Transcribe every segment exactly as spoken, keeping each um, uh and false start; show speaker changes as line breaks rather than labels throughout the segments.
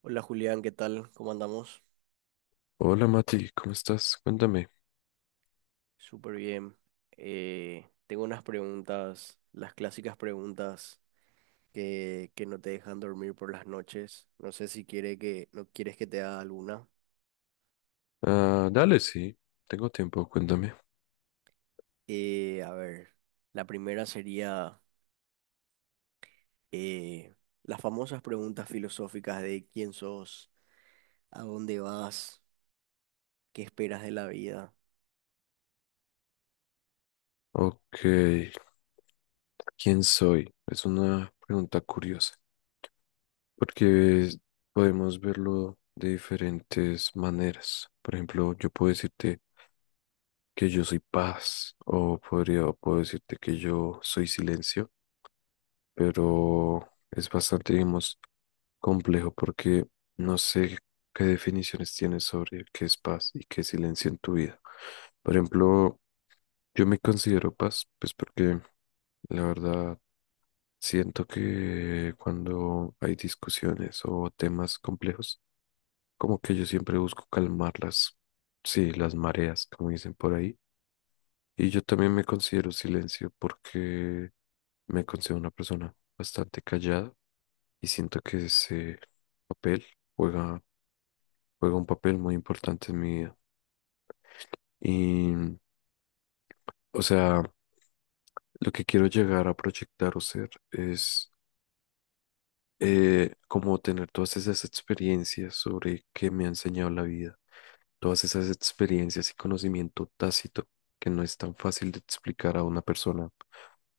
Hola Julián, ¿qué tal? ¿Cómo andamos?
Hola Mati, ¿cómo estás? Cuéntame.
Súper bien. Eh, tengo unas preguntas, las clásicas preguntas que, que no te dejan dormir por las noches. No sé si quiere que, no quieres que te haga alguna.
Ah, dale, sí, tengo tiempo, cuéntame.
Eh, a ver, la primera sería eh, las famosas preguntas filosóficas de quién sos, a dónde vas, qué esperas de la vida.
Ok, ¿quién soy? Es una pregunta curiosa, porque podemos verlo de diferentes maneras. Por ejemplo, yo puedo decirte que yo soy paz, o podría, o puedo decirte que yo soy silencio, pero es bastante, digamos, complejo porque no sé qué definiciones tienes sobre qué es paz y qué es silencio en tu vida. Por ejemplo, Yo me considero paz, pues porque la verdad siento que cuando hay discusiones o temas complejos, como que yo siempre busco calmarlas, sí, las mareas, como dicen por ahí. Y yo también me considero silencio porque me considero una persona bastante callada y siento que ese papel juega, juega un papel muy importante en mi vida. Y, o sea, lo que quiero llegar a proyectar o ser es eh, como tener todas esas experiencias sobre qué me ha enseñado la vida, todas esas experiencias y conocimiento tácito que no es tan fácil de explicar a una persona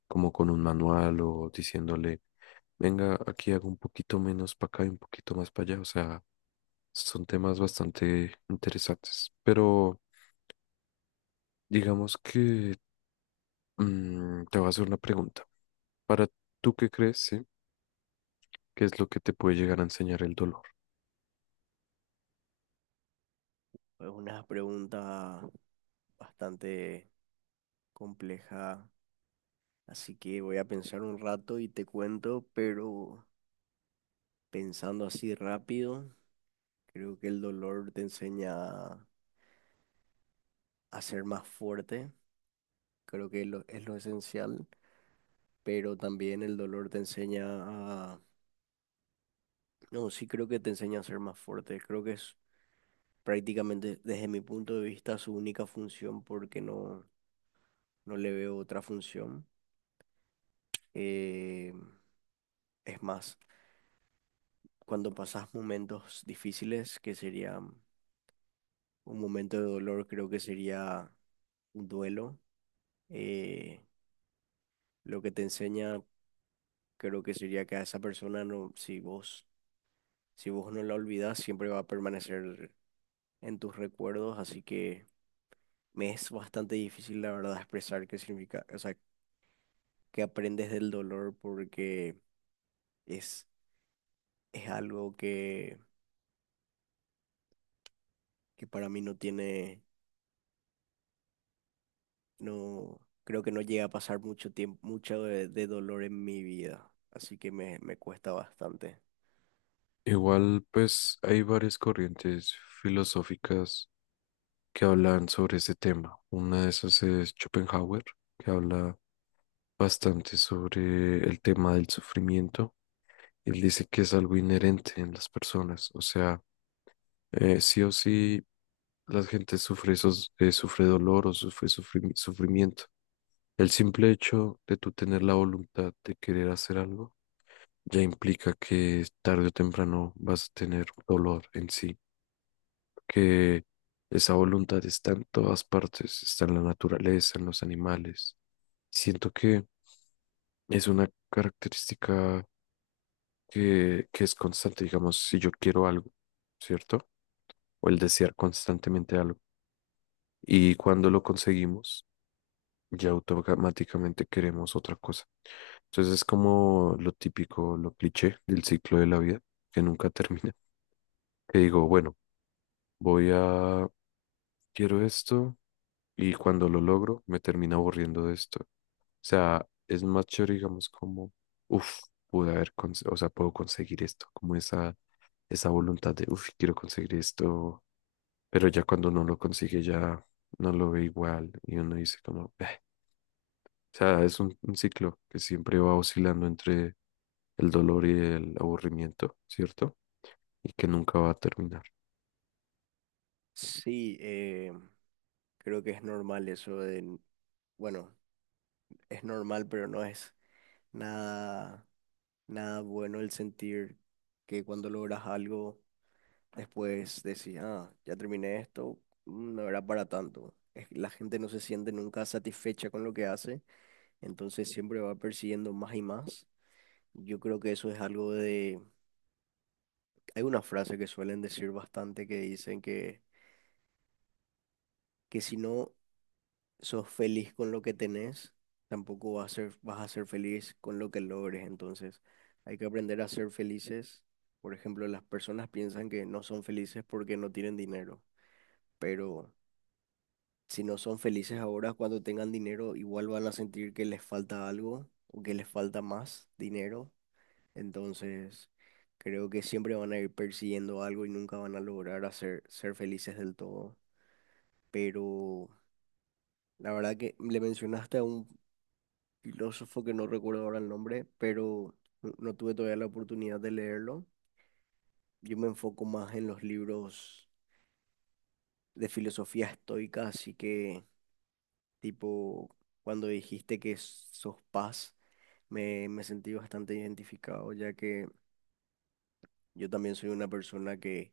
como con un manual o diciéndole, venga, aquí hago un poquito menos para acá y un poquito más para allá. O sea, son temas bastante interesantes. Pero digamos que mm, te voy a hacer una pregunta. ¿Para tú qué crees, sí? ¿Qué es lo que te puede llegar a enseñar el dolor?
Es una pregunta bastante compleja. Así que voy a pensar un rato y te cuento, pero pensando así rápido, creo que el dolor te enseña a ser más fuerte, creo que lo- es lo esencial, pero también el dolor te enseña a... No, sí creo que te enseña a ser más fuerte, creo que es prácticamente desde mi punto de vista su única función porque no, no le veo otra función. Eh, es más, cuando pasas momentos difíciles, que serían un momento de dolor, creo que sería un duelo. Eh, lo que te enseña creo que sería que a esa persona no, si vos, si vos no la olvidás, siempre va a permanecer en tus recuerdos. Así que me es bastante difícil, la verdad, expresar qué significa, o sea, qué aprendes del dolor porque es, es algo que, que para mí no tiene, no, creo que no llega a pasar mucho tiempo, mucho de, de dolor en mi vida. Así que me, me cuesta bastante.
Igual, pues hay varias corrientes filosóficas que hablan sobre ese tema. Una de esas es Schopenhauer, que habla bastante sobre el tema del sufrimiento. Él dice que es algo inherente en las personas, o sea, eh, sí o sí la gente sufre, esos, eh, sufre dolor o sufre sufrimi- sufrimiento. El simple hecho de tú tener la voluntad de querer hacer algo ya implica que tarde o temprano vas a tener dolor en sí. Que esa voluntad está en todas partes, está en la naturaleza, en los animales. Siento que es una característica que, que es constante, digamos, si yo quiero algo, ¿cierto? O el desear constantemente algo. Y cuando lo conseguimos, ya automáticamente queremos otra cosa. Entonces es como lo típico, lo cliché del ciclo de la vida, que nunca termina. Que digo, bueno, voy a, quiero esto y cuando lo logro me termina aburriendo de esto. O sea, es más chévere, digamos, como, uff, pude haber, cons- o sea, puedo conseguir esto, como esa, esa voluntad de, uff, quiero conseguir esto, pero ya cuando uno lo consigue ya no lo ve igual y uno dice como, "Eh". O sea, es un, un ciclo que siempre va oscilando entre el dolor y el aburrimiento, ¿cierto? Y que nunca va a terminar.
Sí, eh, creo que es normal eso de, bueno, es normal, pero no es nada, nada bueno el sentir que cuando logras algo, después decís, ah, ya terminé esto, mm, no era para tanto. Es que la gente no se siente nunca satisfecha con lo que hace, entonces siempre va persiguiendo más y más. Yo creo que eso es algo de, hay una frase que suelen decir bastante que dicen que, que si no sos feliz con lo que tenés, tampoco vas a ser, vas a ser feliz con lo que logres. Entonces, hay que aprender a ser felices. Por ejemplo, las personas piensan que no son felices porque no tienen dinero, pero si no son felices ahora, cuando tengan dinero, igual van a sentir que les falta algo o que les falta más dinero. Entonces, creo que siempre van a ir persiguiendo algo y nunca van a lograr hacer, ser felices del todo. Pero la verdad que le mencionaste a un filósofo que no recuerdo ahora el nombre, pero no, no tuve todavía la oportunidad de leerlo. Yo me enfoco más en los libros de filosofía estoica, así que tipo, cuando dijiste que sos paz, me, me sentí bastante identificado, ya que yo también soy una persona que,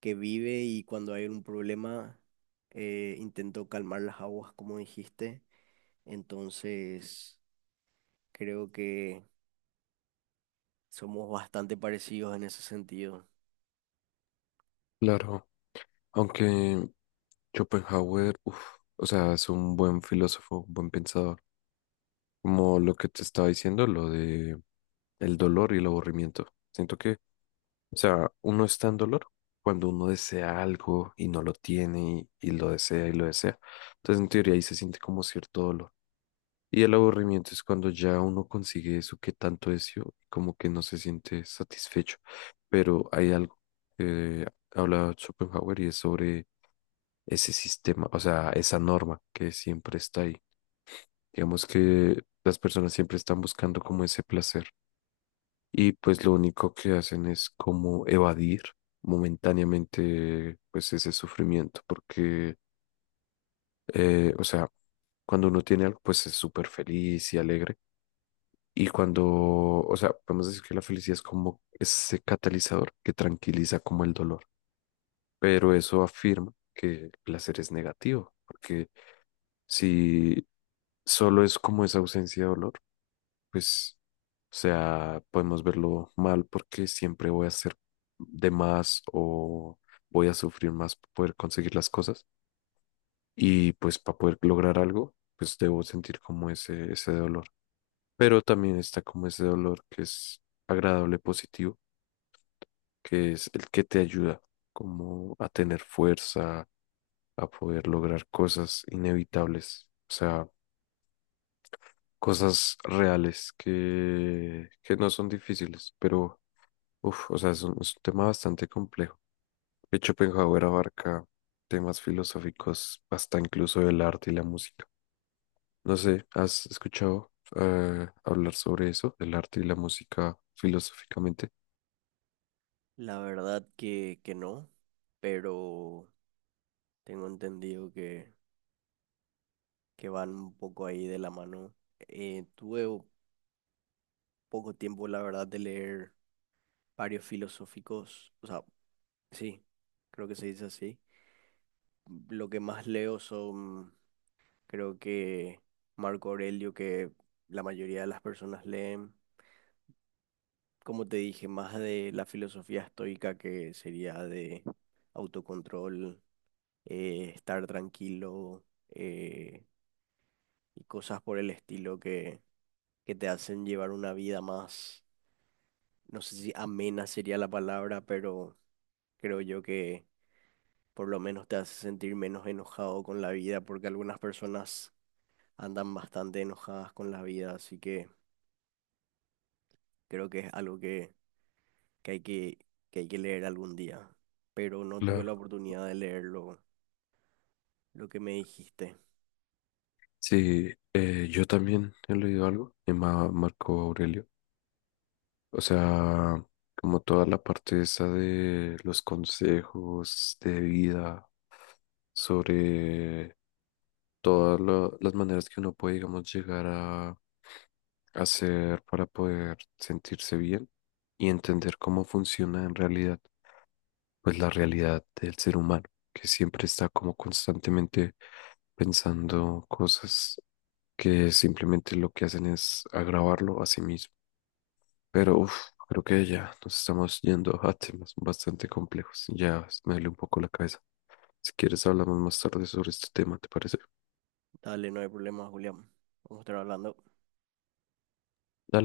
que vive y cuando hay un problema eh, intento calmar las aguas, como dijiste. Entonces, creo que somos bastante parecidos en ese sentido.
Claro, aunque Schopenhauer, uff, o sea, es un buen filósofo, un buen pensador. Como lo que te estaba diciendo, lo de el dolor y el aburrimiento. Siento que, o sea, uno está en dolor cuando uno desea algo y no lo tiene y, y lo desea y lo desea. Entonces, en teoría, ahí se siente como cierto dolor. Y el aburrimiento es cuando ya uno consigue eso que tanto deseó, como que no se siente satisfecho. Pero hay algo que habla Schopenhauer y es sobre ese sistema, o sea, esa norma que siempre está ahí. Digamos que las personas siempre están buscando como ese placer y pues lo único que hacen es como evadir momentáneamente pues ese sufrimiento porque, eh, o sea, cuando uno tiene algo pues es súper feliz y alegre y cuando, o sea, podemos decir que la felicidad es como ese catalizador que tranquiliza como el dolor, pero eso afirma que el placer es negativo porque si solo es como esa ausencia de dolor, pues, o sea, podemos verlo mal porque siempre voy a hacer de más o voy a sufrir más para poder conseguir las cosas. Y pues para poder lograr algo, pues debo sentir como ese, ese dolor. Pero también está como ese dolor que es agradable, positivo, que es el que te ayuda como a tener fuerza, a poder lograr cosas inevitables, o sea, cosas reales que, que no son difíciles, pero uf, o sea, es un, es un tema bastante complejo. De hecho, Schopenhauer abarca temas filosóficos hasta incluso del arte y la música. No sé, ¿has escuchado eh, hablar sobre eso, del arte y la música filosóficamente?
La verdad que, que no, pero tengo entendido que, que van un poco ahí de la mano. Eh, tuve o- poco tiempo, la verdad, de leer varios filosóficos, o sea, sí, creo que se dice así. Lo que más leo son, creo que Marco Aurelio, que la mayoría de las personas leen, como te dije, más de la filosofía estoica, que sería de autocontrol, eh, estar tranquilo. eh, y cosas por el estilo que, que te hacen llevar una vida más, no sé si amena sería la palabra, pero creo yo que por lo menos te hace sentir menos enojado con la vida, porque algunas personas andan bastante enojadas con la vida, así que creo que es algo que, que hay que, que hay que leer algún día, pero no tuve
Claro.
la oportunidad de leerlo, lo que me dijiste.
Sí, eh, yo también he leído algo de Ma- Marco Aurelio. O sea, como toda la parte esa de los consejos de vida sobre todas lo- las maneras que uno puede, digamos, llegar a hacer para poder sentirse bien y entender cómo funciona en realidad, pues la realidad del ser humano, que siempre está como constantemente pensando cosas que simplemente lo que hacen es agravarlo a sí mismo. Pero uf, creo que ya nos estamos yendo a temas bastante complejos. Ya me duele un poco la cabeza. Si quieres, hablamos más tarde sobre este tema, ¿te parece?
Dale, no hay problema, Julián. Vamos a estar hablando.
Dale.